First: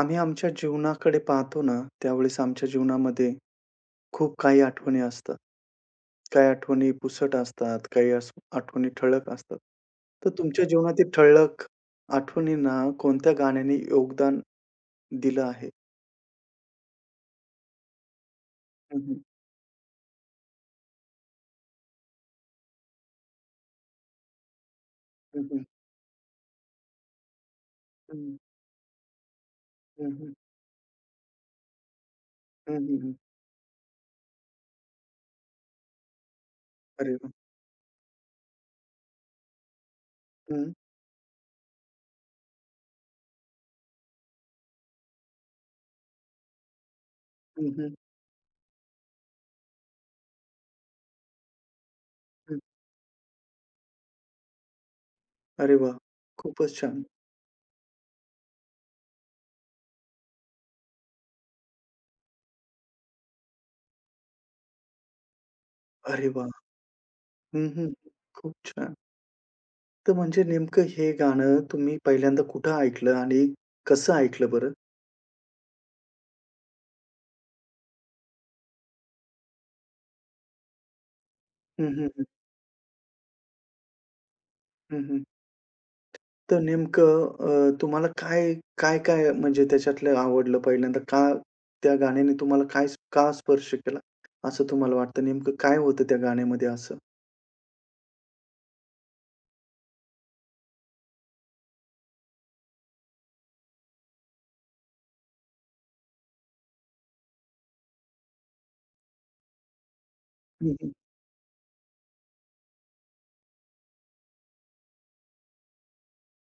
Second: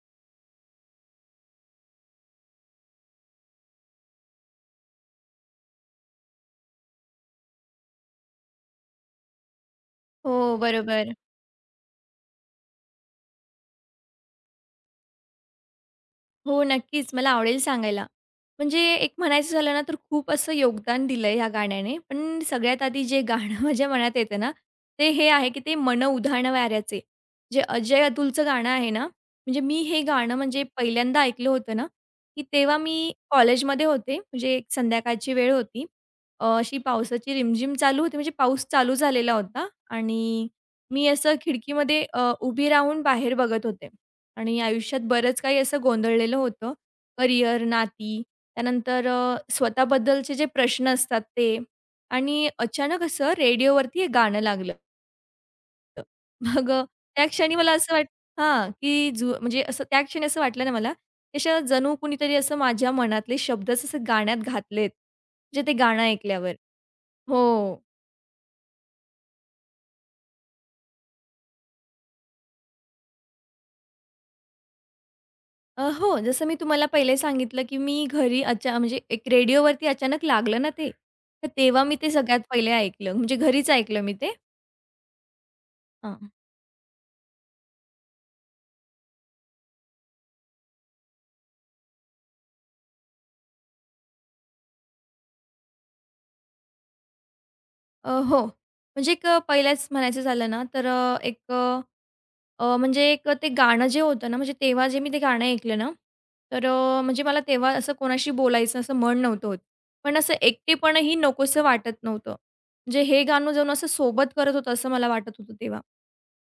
आम्ही आमच्या जीवनाकडे पाहतो ना, त्यावेळेस आमच्या जीवनामध्ये खूप काही आठवणी असतात. काही आठवणी पुसट असतात, काही आठवणी ठळक असतात. तर हो, तुमच्या जीवनातील बरोबर. ठळक आठवणींना कोणत्या गाण्याने योगदान दिलं आहे? हो, नक्कीच. मला आवडेल सांगायला. म्हणजे हं, एक हं. म्हणायचं झालं ना, तर खूप असं योगदान दिलंय ह्या गाण्याने. पण सगळ्यात आधी जे गाणं माझ्या मनात येतं ना, ते हे हं, आहे की हं. ते मन उधाण वाऱ्याचे. जे अजय हं. अतुलचं गाणं आहे ना, म्हणजे मी हे हं, गाणं म्हणजे पहिल्यांदा ऐकलं होतं ना, की तेव्हा मी कॉलेजमध्ये होते. म्हणजे एक संध्याकाळची वेळ होती. अशी अरे वाह! पावसाची रिमझिम चालू होती. म्हणजे पाऊस चालू झालेला होता आणि हं. मी असं खिडकीमध्ये उभी राहून बाहेर बघत होते. आणि आयुष्यात बरंच काही असं गोंधळलेलं होतं. करिअर, हं, हं. नाती, त्यानंतर स्वतःबद्दलचे जे प्रश्न असतात ते आणि हं. अचानक असं रेडिओवरती हे गाणं लागलं. अरे वाह! मग खूपच अ, छान. त्या क्षणी मला असं वाट हां, की म्हणजे असं त्या क्षणी असं वाटलं ना मला, की असं जणू कुणीतरी असं माझ्या मनातले शब्दच असं गाण्यात घातलेत. म्हणजे ते गाणं अरे वाह! ऐकल्यावर. हं, हो. हं. खूप छान. तर म्हणजे नेमकं हे गाणं तुम्ही पहिल्यांदा कुठं ऐकलं आणि कसं ऐकलं बरं? हो, जसं मी तुम्हाला पहिले सांगितलं, की मी घरी अचा म्हणजे एक रेडिओवरती अचानक लागलं ना ते, तर तेव्हा मी हं, ते सगळ्यात पहिले ऐकलं. म्हणजे घरीच ऐकलं मी ते. हं, हं. हां. तर नेमकं तुम्हाला काय, काय-काय म्हणजे त्याच्यातलं आवडलं पहिल्यांदा? का त्या गाण्याने तुम्हाला काय का स्पर्श केला, असं तुम्हाला वाटतं? नेमकं काय होतं त्या गाण्यामध्ये असं? हो. म्हणजे पहिलंच म्हणायचं झालं ना, तर म्हणजे एक ते गाणं जे होतं ना, म्हणजे तेव्हा जे मी ते गाणं ऐकलं ना, तर म्हणजे मला तेव्हा असं कोणाशी बोलायचं असं मन नव्हतं होत. पण असं हं, हं. एकटेपणही नकोसं वाटत नव्हतं. म्हणजे हे गाणं जणू असं सोबत करत होतं, असं मला वाटत होतं तेव्हा.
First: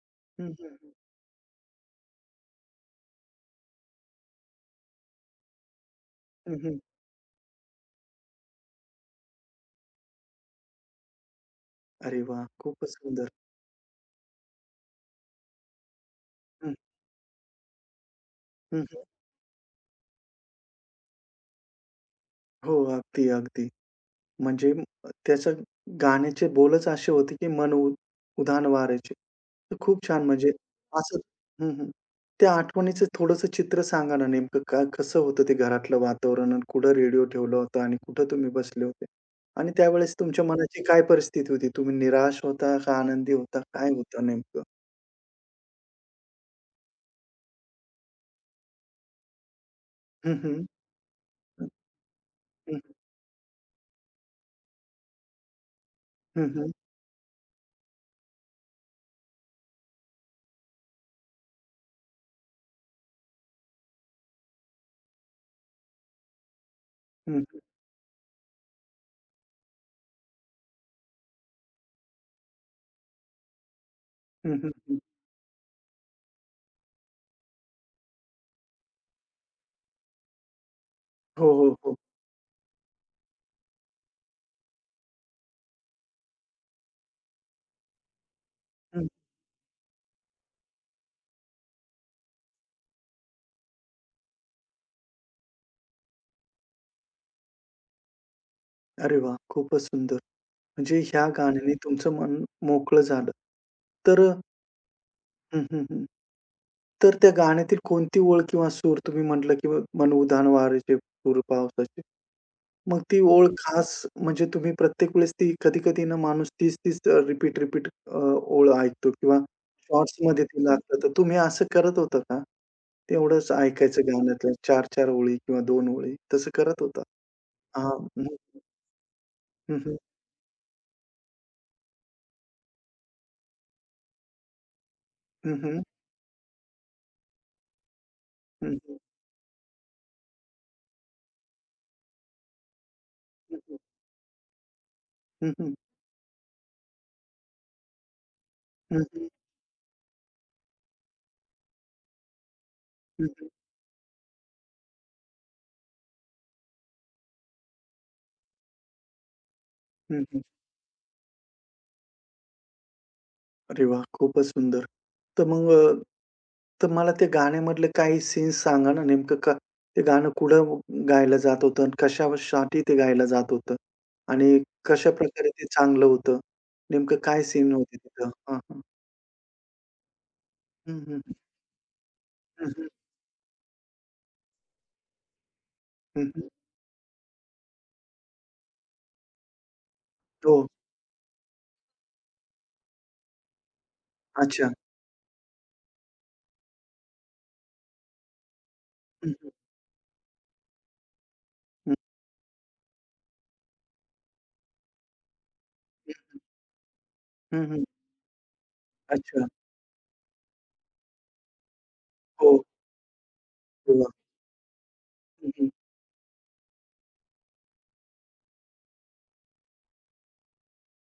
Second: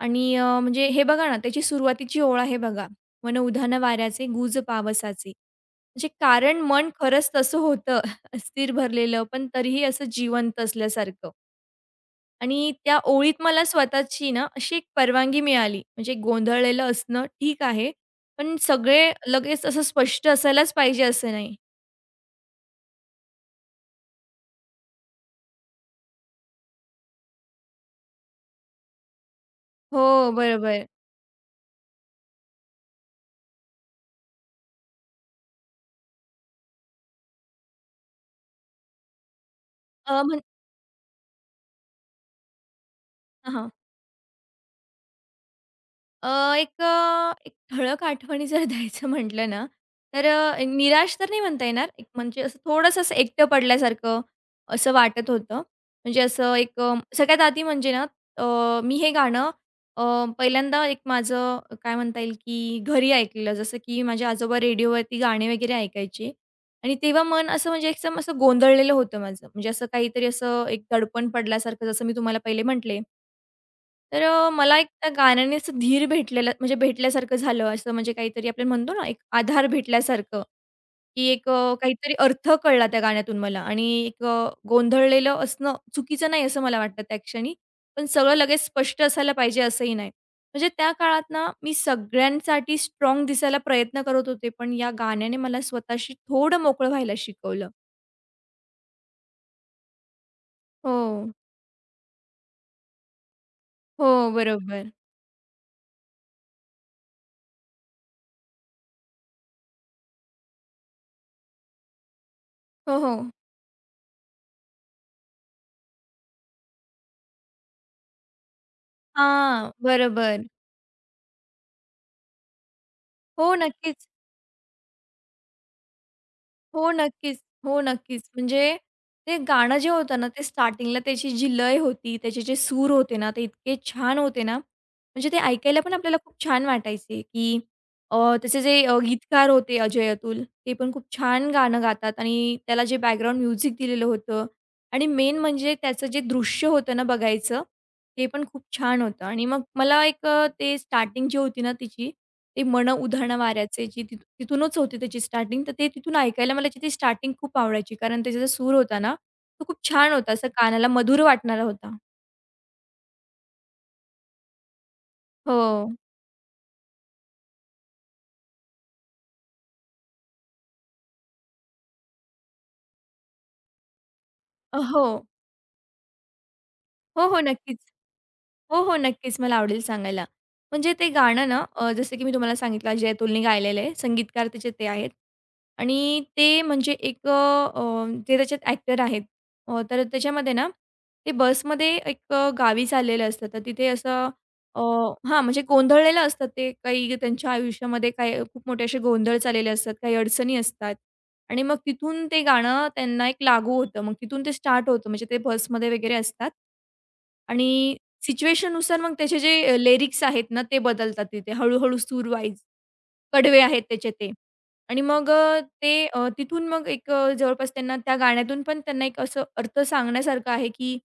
आणि हं, हं, म्हणजे हं. हे बघा ना, त्याची सुरुवातीची ओळ आहे बघा, "मन उधाण वाऱ्याचे, गुज पावसाचे." म्हणजे हं, कारण हं. मन खरंच तसं होतं अस्थिर भरलेलं, पण तरीही असं जिवंत असल्यासारखं. अरे वाह! आणि खूपच त्या सुंदर. ओळीत मला स्वतःची ना अशी एक परवानगी मिळाली. म्हणजे हं, गोंधळलेलं असणं ठीक आहे, पण हं, हं. सगळे लगेच असं स्पष्ट असायलाच पाहिजे असं नाही. हो, अगदी, अगदी. म्हणजे त्याचं गाण्याचे बोलच असे होते, की मन उधाण वारायचे. तर खूप छान हो, म्हणजे बरोबर. असं हं, हं. त्या आठवणीचं थोडंसं चित्र सांगा ना नेमकं काय कसं होतं ते घरातलं वातावरण आणि कुठं रेडिओ ठेवला होता आणि कुठं तुम्ही बसले होते? आणि त्यावेळेस अ, म्हण तुमच्या मनाची काय परिस्थिती होती? तुम्ही निराश होता का आनंदी होता? हां. काय होतं नेमकं? अ, एक ठळक आठवणी जर द्यायचं म्हटलं ना, तर हं, हं. निराश तर नाही म्हणता हं, येणार. एक म्हणजे असं हं. थोडंसं असं एकटं पडल्यासारखं असं वाटत होतं. म्हणजे हं, हं. सगळ्यात आधी म्हणजे मी हे गाणं अ, पहिल्यांदा एक माझं काय म्हणता येईल, की घरी ऐकलेलं. जसं की माझे आजोबा रेडिओवरती गाणे वगैरे ऐकायचे आणि तेव्हा हं, मन हं. असं म्हणजे एकदम असं गोंधळलेलं होतं माझं. म्हणजे असं काहीतरी असं एक दडपण पडल्यासारखं जसं मी तुम्हाला पहिले म्हटले. तर हं, मला एक त्या गाण्याने असं धीर भेटलेलं म्हणजे भेटल्यासारखं झालं. असं म्हणजे काहीतरी आपण म्हणतो ना, एक आधार भेटल्यासारखं, की हो, हो, हो. काहीतरी अर्थ कळला त्या गाण्यातून मला आणि गोंधळलेलं असणं चुकीचं नाही असं मला वाटतं त्या क्षणी. पण सगळं लगेच स्पष्ट हं. असायला पाहिजे असंही नाही. म्हणजे त्या काळात ना, मी सगळ्यांसाठी स्ट्राँग दिसायला प्रयत्न करत होते. पण या गाण्याने मला स्वतःशी थोडं मोकळं व्हायला शिकवलं. अरे वाह! खूपच सुंदर. म्हणजे ह्या हो. गाण्याने तुमचं मन मोकळं झालं. हो, तर बरोबर. हं, हं, हं. तर त्या गाण्यातील कोणती ओळ किंवा सूर तुम्ही म्हटलं की "मन उधाण वारेचे सूर पावसाचे." हो, मग ती हो. ओळ खास म्हणजे तुम्ही प्रत्येक वेळेस ती कधी-कधी ना माणूस तीच-तीच रिपीट-रिपीट ओळ ऐकतो किंवा हां, बरोबर. शॉर्ट्समध्ये ते लागतं. तर तुम्ही असं करत होता का? हो, तेवढंच ऐकायचं नक्कीच. गाण्यातल्या 4-4 ओळी किंवा 2 ओळी तसं करत हो, होता? नक्कीच. हो, हां. नक्कीच. म्हणजे ते गाणं जे हं. होतं ना, ते स्टार्टिंगला त्याची जी लय होती, त्याचे जे सूर होते ना, ते इतके छान होते ना, म्हणजे ते हं, ऐकायला हं. पण आपल्याला खूप छान वाटायचे, की अ, त्याचे हं, जे हं. गीतकार होते अजय अतुल, ते पण खूप छान गाणं गातात आणि त्याला जे बॅकग्राऊंड हं, म्युझिक हं. दिलेलं होतं आणि मेन हं, हं. म्हणजे त्याचं जे दृश्य होतं ना बघायचं, ते पण खूप छान हं, होतं हं. आणि मग मला ते स्टार्टिंग जी होती ना तिची ते "मन हं, उधाण हं. वाऱ्याचे" जी तिथूनच होती त्याची स्टार्टिंग. तर ते तिथून ऐकायला मला ती स्टार्टिंग खूप आवडायची. कारण त्याचा जो सूर होता ना, तो खूप छान हं, होता. हं. असा कानाला मधुर वाटणारा होता. अरे वाह! खूपच सुंदर. तर मग हो. तर मला ते गाण्यामधले काही सीन्स सांगा ना नेमकं का ते गाणं कुठं गायलं जात होतं आणि कशासाठी ते गायलं जात होतं? आणि हो. कशाप्रकारे ते चांगलं होतं? नेमकं हो, हो. काय सीन नक्कीच. होते तिथं? हां, हां. हो, हो. नक्कीच. मला आवडेल सांगायला. म्हणजे हं, ते हं. गाणं ना, जसं की मी तुम्हाला हं, हं. सांगितलं अजय अतुलने गायलेलं आहे. संगीतकार त्याचे ते आहेत. आणि हं, हं. ते म्हणजे ते त्याच्यात ॲक्टर आहेत. तर त्याच्यामध्ये हो. ना ते बसमध्ये गावी चाललेलं असतं. तर तिथे असं अच्छा. अ, हां, म्हणजे गोंधळलेलं असतात ते. काही त्यांच्या आयुष्यामध्ये काही खूप मोठे असे हं, गोंधळ हं. चाललेले असतात. काही अडचणी असतात. आणि मग हं. तिथून ते गाणं त्यांना एक लागू होतं. मग तिथून ते स्टार्ट होतं. म्हणजे ते बसमध्ये वगैरे असतात. हं, हं. आणि सिच्युएशननुसार मग त्याचे अच्छा. जे लिरिक्स आहेत ना, ते बदलतात तिथे हळू-हळू सूर हो. वाईज. कडवे आहेत अरे त्याचे वाह! ते. आणि मग हं, अ, हं. ते अ, तिथून मग जवळपास त्यांना त्या गाण्यातून पण त्यांना एक असं अर्थ सांगण्यासारखं आहे, की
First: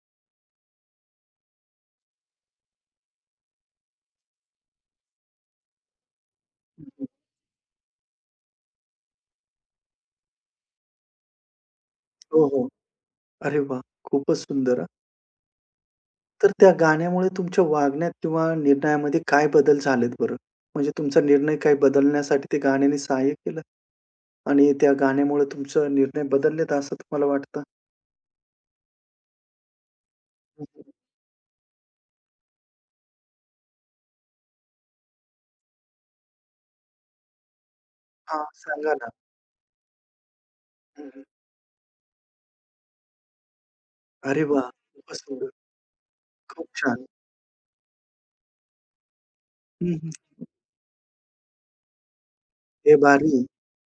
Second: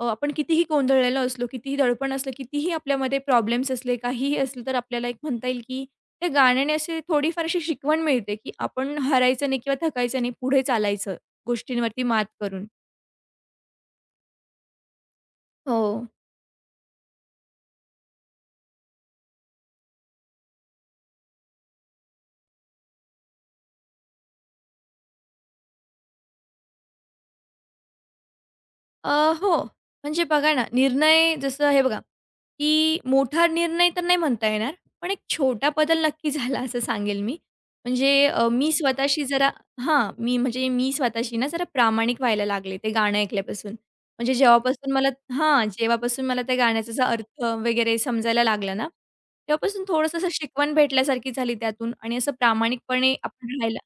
आपण कितीही गोंधळलेलो असलो, कितीही दडपण असलं, कितीही आपल्यामध्ये प्रॉब्लेम्स असले, काहीही असलं, तर आपल्याला एक म्हणता येईल, की त्या गाण्याने हं, अशी हं. थोडीफार अशी शिकवण मिळते, की आपण हरायचं नाही किंवा थकायचं नाही, पुढे चालायचं गोष्टींवरती मात हो, करून. हो. अरे वाह! खूपच सुंदर हो. तर त्या गाण्यामुळे तुमच्या वागण्यात किंवा निर्णयामध्ये काय बदल झालेत बरं? म्हणजे तुमचा निर्णय काही बदलण्यासाठी ते गाण्याने सहाय्य केलं आणि त्या गाण्यामुळे तुमचा निर्णय बदललेत असं तुम्हाला वाटतं? अ, हो. म्हणजे बघा ना, हं, हं. निर्णय जसं हे बघा, की मोठा निर्णय तर नाही म्हणता येणार, पण एक छोटा बदल नक्की झाला असं सांगेल मी. म्हणजे हां, सांगा ना. मी म्हणजे मी हं, हं. स्वतःशी ना जरा प्रामाणिक व्हायला लागले ते गाणं ऐकल्यापासून. म्हणजे अरे वाह! जेव्हापासून मला खूपच सुंदर. हां, जेव्हापासून मला त्या खूप गाण्याचा असा छान. अर्थ वगैरे समजायला लागला ना, तेव्हापासून हं, हं. थोडंसं असं शिकवण भेटल्यासारखी झाली त्यातून आणि असं हे प्रामाणिकपणे भारी आहे. आपण राहायला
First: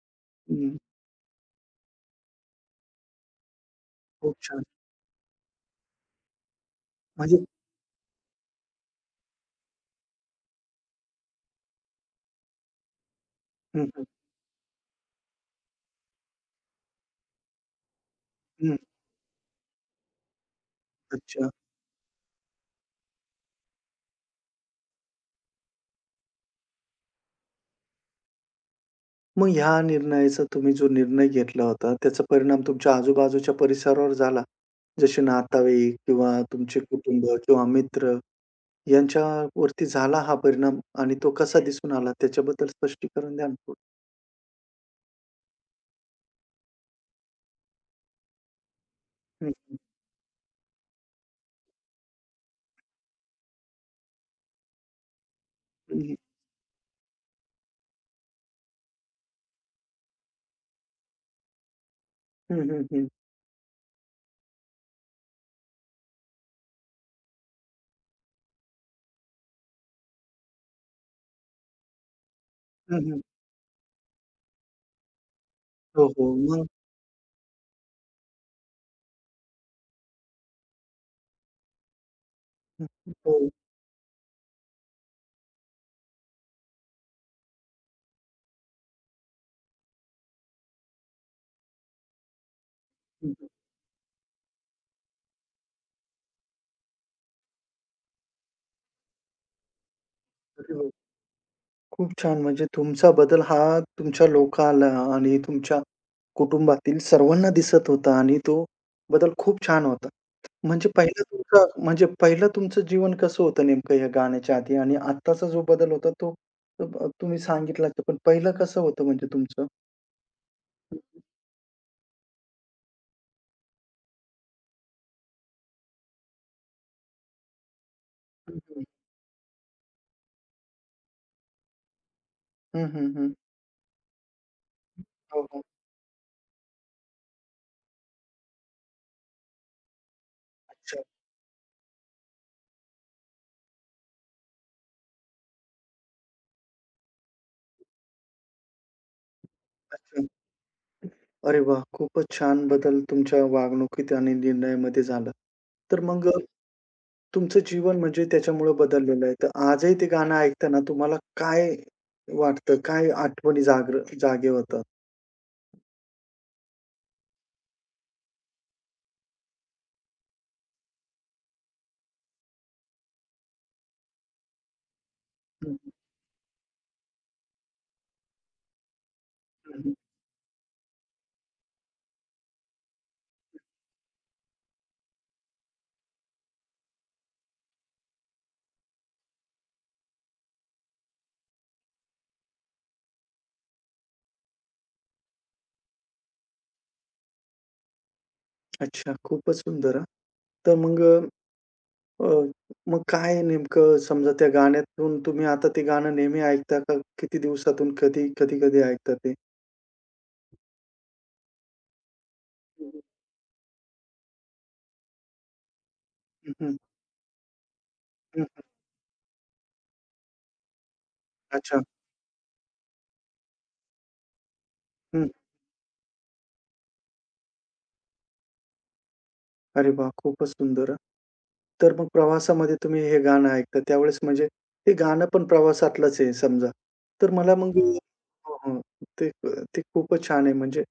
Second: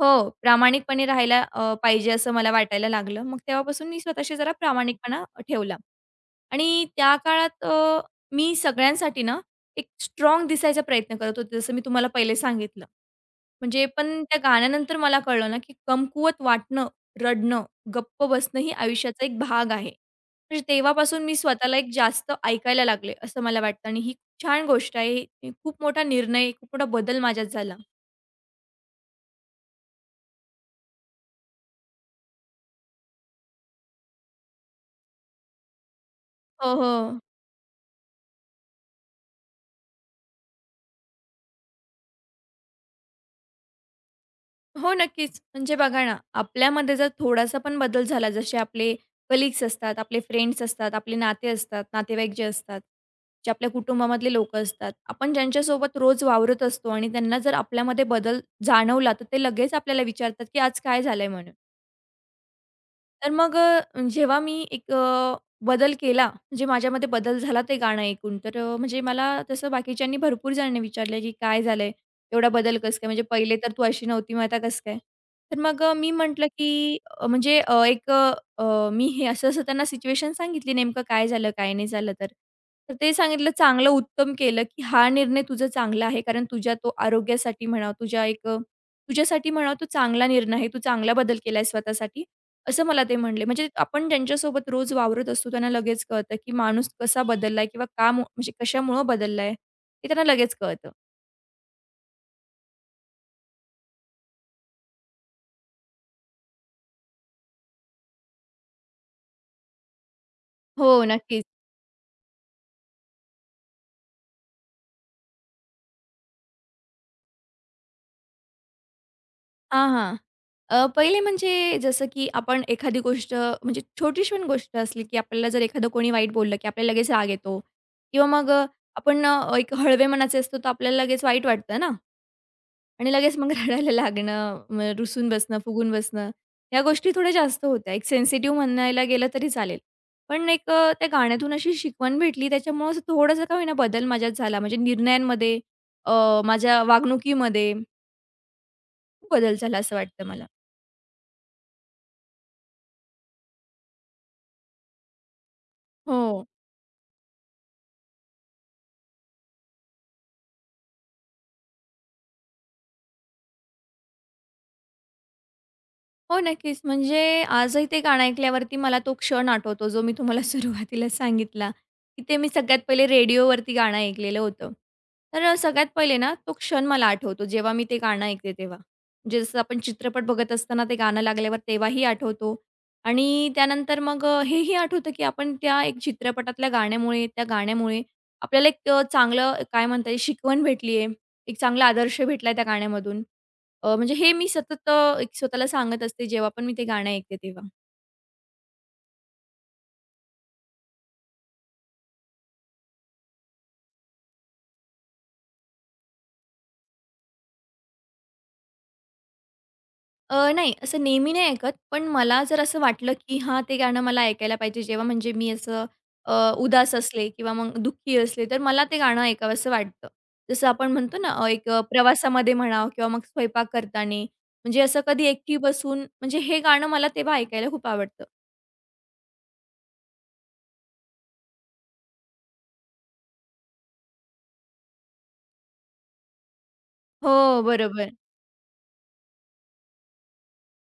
हो, हं, प्रामाणिकपणे राहायला पाहिजे असं मला वाटायला लागलं. मग तेव्हापासून मी स्वतःशी खूप जरा छान. प्रामाणिकपणा ठेवला आणि त्या म्हणजे काळात मी सगळ्यांसाठी ना, एक स्ट्राँग दिसायचा प्रयत्न करत होते, जसं मी तुम्हाला पहिले सांगितलं. हं, म्हणजे हं, हं. पण त्या गाण्यानंतर मला कळलं ना, की कमकुवत वाटणं, रडणं, गप्प बसणं ही आयुष्याचा एक भाग आहे. म्हणजे तेव्हापासून मी अच्छा. स्वतःला एक जास्त ऐकायला लागले, असं मला वाटतं आणि ही खूप छान गोष्ट आहे. ही खूप मोठा निर्णय, खूप मोठा बदल माझ्यात झाला. मग ह्या निर्णयाचा तुम्ही जो निर्णय घेतला होता, त्याचा परिणाम तुमच्या आजूबाजूच्या परिसरावर झाला? जसे नातेवाईक किंवा हो, तुमचे हो. कुटुंब किंवा मित्र यांच्यावरती झाला हा परिणाम आणि तो कसा दिसून आला त्याच्याबद्दल स्पष्टीकरण द्या ना थोडं? हो, नक्कीच. म्हणजे बघा ना, आपल्यामध्ये जर थोडासा पण बदल झाला, जसे आपले हं, कलीग्स हं. असतात, आपले फ्रेंड्स असतात, आपले नाते असतात, नातेवाईक जे असतात, जे आपल्या कुटुंबामधले लोकं असतात. आपण ज्यांच्यासोबत हं, हं. रोज वावरत असतो आणि त्यांना जर आपल्यामध्ये बदल जाणवला, तर ते लगेच आपल्याला विचारतात, की "आज काय झालंय?" म्हणून. हं, हं, हं. तर जेव्हा मी बदल केला, म्हणजे माझ्यामध्ये बदल झाला ते गाणं ऐकून, तर म्हणजे मला तसं बाकीच्यांनी भरपूर जणांनी विचारलं, की "काय झालंय? एवढा बदल कसं काय? म्हणजे पहिले तर तू अशी नव्हती, मग आता कसं काय?" तर हो, मी हो. म्हटलं, मग की अ, म्हणजे अ, एक अ, अ, मी हे असं-असं त्यांना सिच्युएशन सांगितली, नेमकं काय झालं, काय नाही झालं तर. हं, तर ते हो. सांगितलं, "चांगलं उत्तम केलं, की हा निर्णय तुझा चांगला आहे, कारण तुझ्या तो आरोग्यासाठी म्हणा, तुझ्यासाठी म्हणा, तो चांगला निर्णय आहे. तू चांगला बदल केलाय स्वतःसाठी." असं मला ते हं, म्हणले. हं. म्हणजे आपण ज्यांच्यासोबत रोज वावरत असतो त्यांना लगेच कळतं, की माणूस कसा बदललाय किंवा का मु म्हणजे कशामुळं बदललाय, हे त्यांना लगेच अरे कळतं. हो. खूप छान. म्हणजे तुमचा बदल हा तुमच्या लोकाला आणि तुमच्या कुटुंबातील सर्वांना दिसत होता आणि तो बदल खूप छान होता. हो, म्हणजे पहिलं नक्कीच. तुमचं म्हणजे पहिलं तुमचं जीवन कसं होतं नेमकं या गाण्याच्या आधी आणि आत्ताचा जो बदल होता तो तुम्ही सांगितलाच पण पहिलं कसं होतं म्हणजे तुमचं? हां, हां. पहिले म्हणजे जसं की आपण एखादी गोष्ट म्हणजे छोटीशी पण गोष्ट असली, की आपल्याला जर एखादं कोणी वाईट बोललं, की आपल्याला लगेच राग येतो किंवा मग हं, अ, हं. आपण एक हळवे मनाचे असतो, तर आपल्याला लगेच वाईट वाटतं ना. हं, आणि हं, हं. लगेच मग रडायला लागणं, मग रुसून हो, बसणं, हो. फुगून बसणं, ह्या गोष्टी थोड्या जास्त होत्या. एक सेन्सिटिव्ह म्हणायला गेलं तरी चालेल. पण अच्छा, त्या गाण्यातून अशी शिकवण भेटली त्याच्यामुळं असं थोडासा का होईना बदल माझ्यात झाला. म्हणजे निर्णयांमध्ये, माझ्या वागणुकीमध्ये खूप बदल झाला असं अच्छा. वाटतं मला. अरे वाह! खूपच छान बदल तुमच्या वागणुकीत आणि निर्णयामध्ये झाला. तर मग हं. हो. तुमचं जीवन म्हणजे त्याच्यामुळे बदललेलं आहे. तर आजही ते गाणं ऐकताना तुम्हाला काय वाटतं? काय आठवणी जागे होतात? हो, नक्कीच. म्हणजे आजही ते गाणं ऐकल्यावरती मला तो क्षण आठवतो, जो मी तुम्हाला सुरुवातीला सांगितला, की ते मी सगळ्यात पहिले रेडिओवरती गाणं ऐकलेलं होतं. तर हं, सगळ्यात हं. पहिले ना तो क्षण मला आठवतो, जेव्हा मी ते गाणं ऐकते तेव्हा. म्हणजे जसं आपण हं, हं. चित्रपट बघत असताना ते गाणं लागल्यावर तेव्हाही आठवतो आणि त्यानंतर हेही आठवतं, की आपण त्या एक चित्रपटातल्या गाण्यामुळे, त्या गाण्यामुळे आपल्याला चांगलं काय म्हणता येईल, शिकवण भेटली आहे. एक चांगला आदर्श भेटला त्या गाण्यामधून. म्हणजे हे मी सतत एक स्वतःला सांगत असते जेव्हा पण मी ते गाणं ऐकते तेव्हा. अच्छा, खूपच सुंदर हां. तर मग अ, मग काय नेमकं समजा त्या गाण्यातून तुम्ही आता ते गाणं नेहमी ऐकता का? किती दिवसातून कधी, कधी-कधी ऐकता ते? नाही असं नेहमी नाही ऐकत, पण मला जर असं हं. वाटलं, की हां, ते गाणं मला ऐकायला पाहिजे जेव्हा म्हणजे मी असं हं, हं. उदास असले किंवा मग दुःखी असले, हं. तर मला ते गाणं ऐकावंसं वाटतं. जसं आपण म्हणतो ना अच्छा. प्रवासामध्ये म्हणा किंवा मग स्वयंपाक करताना, म्हणजे असं कधी हं. एकटी बसून म्हणजे हे गाणं मला तेव्हा ऐकायला खूप आवडतं. अरे वाह! खूपच सुंदर हां. तर मग प्रवासामध्ये तुम्ही हे गाणं ऐकता त्यावेळेस म्हणजे ते गाणं पण प्रवासातलंच आहे समजा. तर मला हो, मग हं. बरोबर. हो, हो. ते ते खूपच छान आहे म्हणजे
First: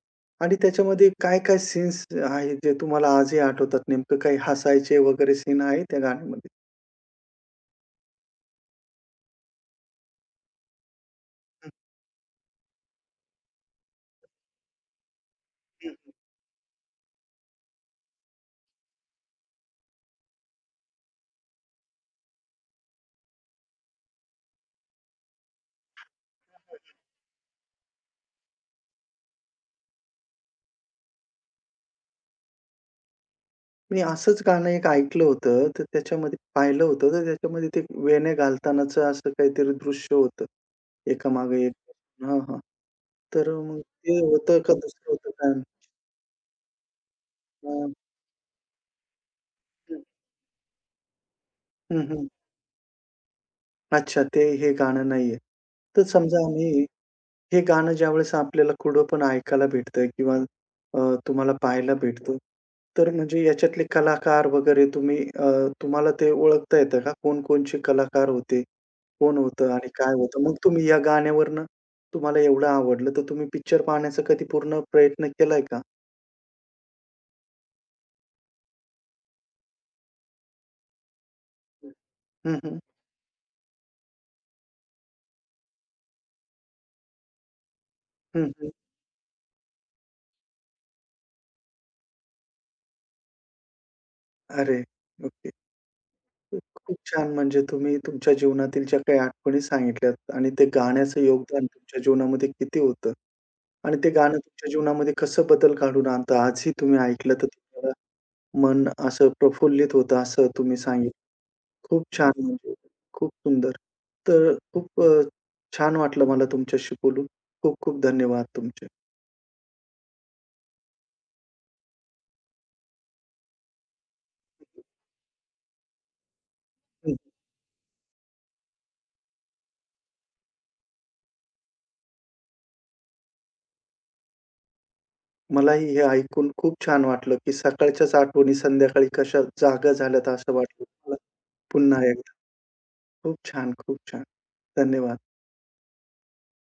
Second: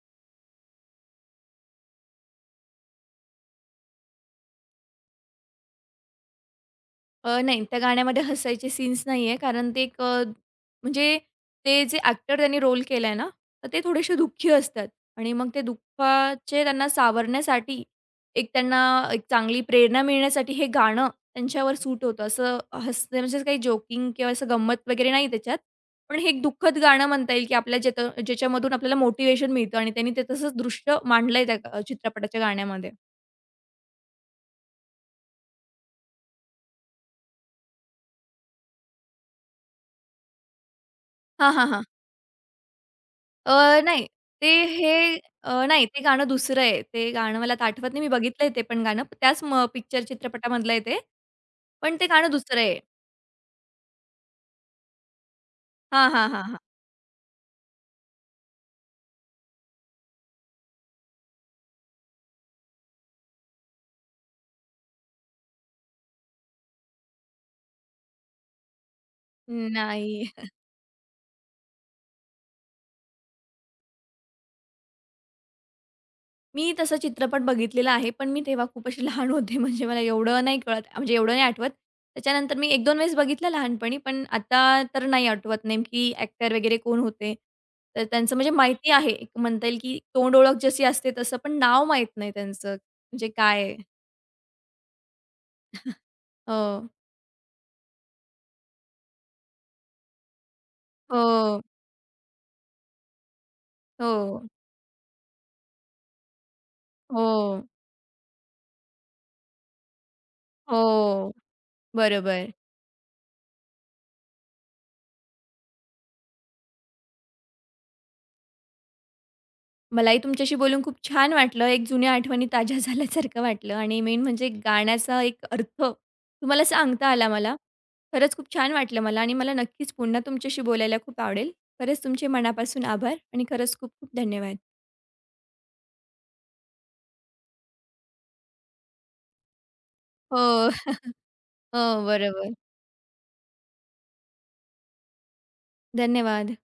आणि त्याच्यामध्ये काय-काय सीन्स आहेत जे तुम्हाला आजही आठवतात? नेमकं काही हसायचे वगैरे सीन आहे त्या गाण्यामध्ये? नाही, त्या गाण्यामध्ये हसायचे सीन्स नाहीये कारण ते म्हणजे हं, ते जे ॲक्टर त्यांनी रोल केलाय ना, तर ते थोडेसे दुःखी असतात आणि मग ते हं. दुःखाचे त्यांना सावरण्यासाठी एक त्यांना एक चांगली प्रेरणा मिळण्यासाठी हे गाणं त्यांच्यावर सूट होतं. असं हसणे म्हणजे काही जोकिंग किंवा असं गंमत वगैरे नाही त्याच्यात. पण हे एक दुःखद गाणं म्हणता येईल, की आपल्या ज्यात ज्याच्यामधून आपल्याला मोटिव्हेशन मिळतं आणि त्यांनी ते तसंच दृश्य मांडलंय त्या चित्रपटाच्या गाण्यामध्ये. मी असंच गाणं एक ऐकलं होतं, तर त्याच्यामध्ये पाहिलं होतं, तर त्याच्यामध्ये ते वेण्या घालतानाचं असं काहीतरी दृश्य होतं. हां, एकामागे हां, एक. हां. हां, हां. तर मग नाही. ते ते होतं का हे दुसरं होतं नाही ते गाणं दुसरं आहे. ते गाणं मला आता आठवत काय? नाही. मी बघितलंय ते पण गाणं. प त्याच म पिक्चर हं, चित्रपटामधलं आहे ते. पण हं, ते हं. गाणं दुसरं आहे. अच्छा, ते हे गाणं नाहीये. तर हां, हां, हां, समजा हां. आम्ही हे गाणं ज्यावेळेस आपल्याला कुठं पण ऐकायला भेटतं किंवा अ, तुम्हाला पाहायला भेटतं, तर म्हणजे याच्यातले कलाकार वगैरे तुम्ही तुम्हाला ते ओळखता येतं का? कोण-कोणचे कलाकार होते? कोण होतं आणि काय नाही. होतं? मग तुम्ही या गाण्यावरनं तुम्हाला एवढं आवडलं, तर तुम्ही पिक्चर पाहण्याचा कधी पूर्ण प्रयत्न केलाय का? मी तसा चित्रपट बघितलेला आहे, पण मी तेव्हा खूप अशी लहान होते म्हणजे मला एवढं नाही कळत, म्हणजे एवढं नाही आठवत. त्याच्यानंतर हं, मी हं. 1-2 वेळेस बघितला लहानपणी, पण आता तर नाही आठवत नेमकी ॲक्टर वगैरे कोण होते. तर त्यांचं म्हणजे हं, हं. माहिती आहे, एक म्हणता येईल की तोंड ओळख जशी असते तसं, पण नाव माहीत नाही त्यांचं म्हणजे काय आहे. अरे! ओके. हो. खूप छान. म्हणजे तुम्ही तुमच्या जीवनातील ज्या काही आठवणी सांगितल्यात आणि ते गाण्याचं हो, योगदान तुमच्या जीवनामध्ये किती होतं आणि ते गाणं हो, तुमच्या जीवनामध्ये कसं बदल घडवून आणतं, आजही तुम्ही ऐकलं हो, तर तुम्हाला मन असं प्रफुल्लित होतं, असं तुम्ही सांगितलं. हो. खूप छान बरोबर. म्हणजे खूप सुंदर. तर खूप छान वाटलं मला तुमच्याशी बोलून. खूप खूप धन्यवाद तुमचे. मलाही तुमच्याशी बोलून खूप छान वाटलं. एक जुन्या आठवणी ताज्या झाल्यासारखं वाटलं आणि मेन म्हणजे गाण्याचा एक अर्थ तुम्हाला सांगता हं. आला मला. खरंच खूप छान वाटलं मला आणि मला नक्कीच पुन्हा तुमच्याशी बोलायला खूप आवडेल. खरंच तुमचे मनापासून आभार आणि खरंच खूप खूप धन्यवाद. मलाही हे ऐकून खूप छान वाटलं, की सकाळच्याच आठवणी संध्याकाळी कशा जाग्या झाल्यात हो, असं वाटलं मला. पुन्हा हो. एकदा बरोबर. खूप छान, खूप छान. धन्यवाद. धन्यवाद.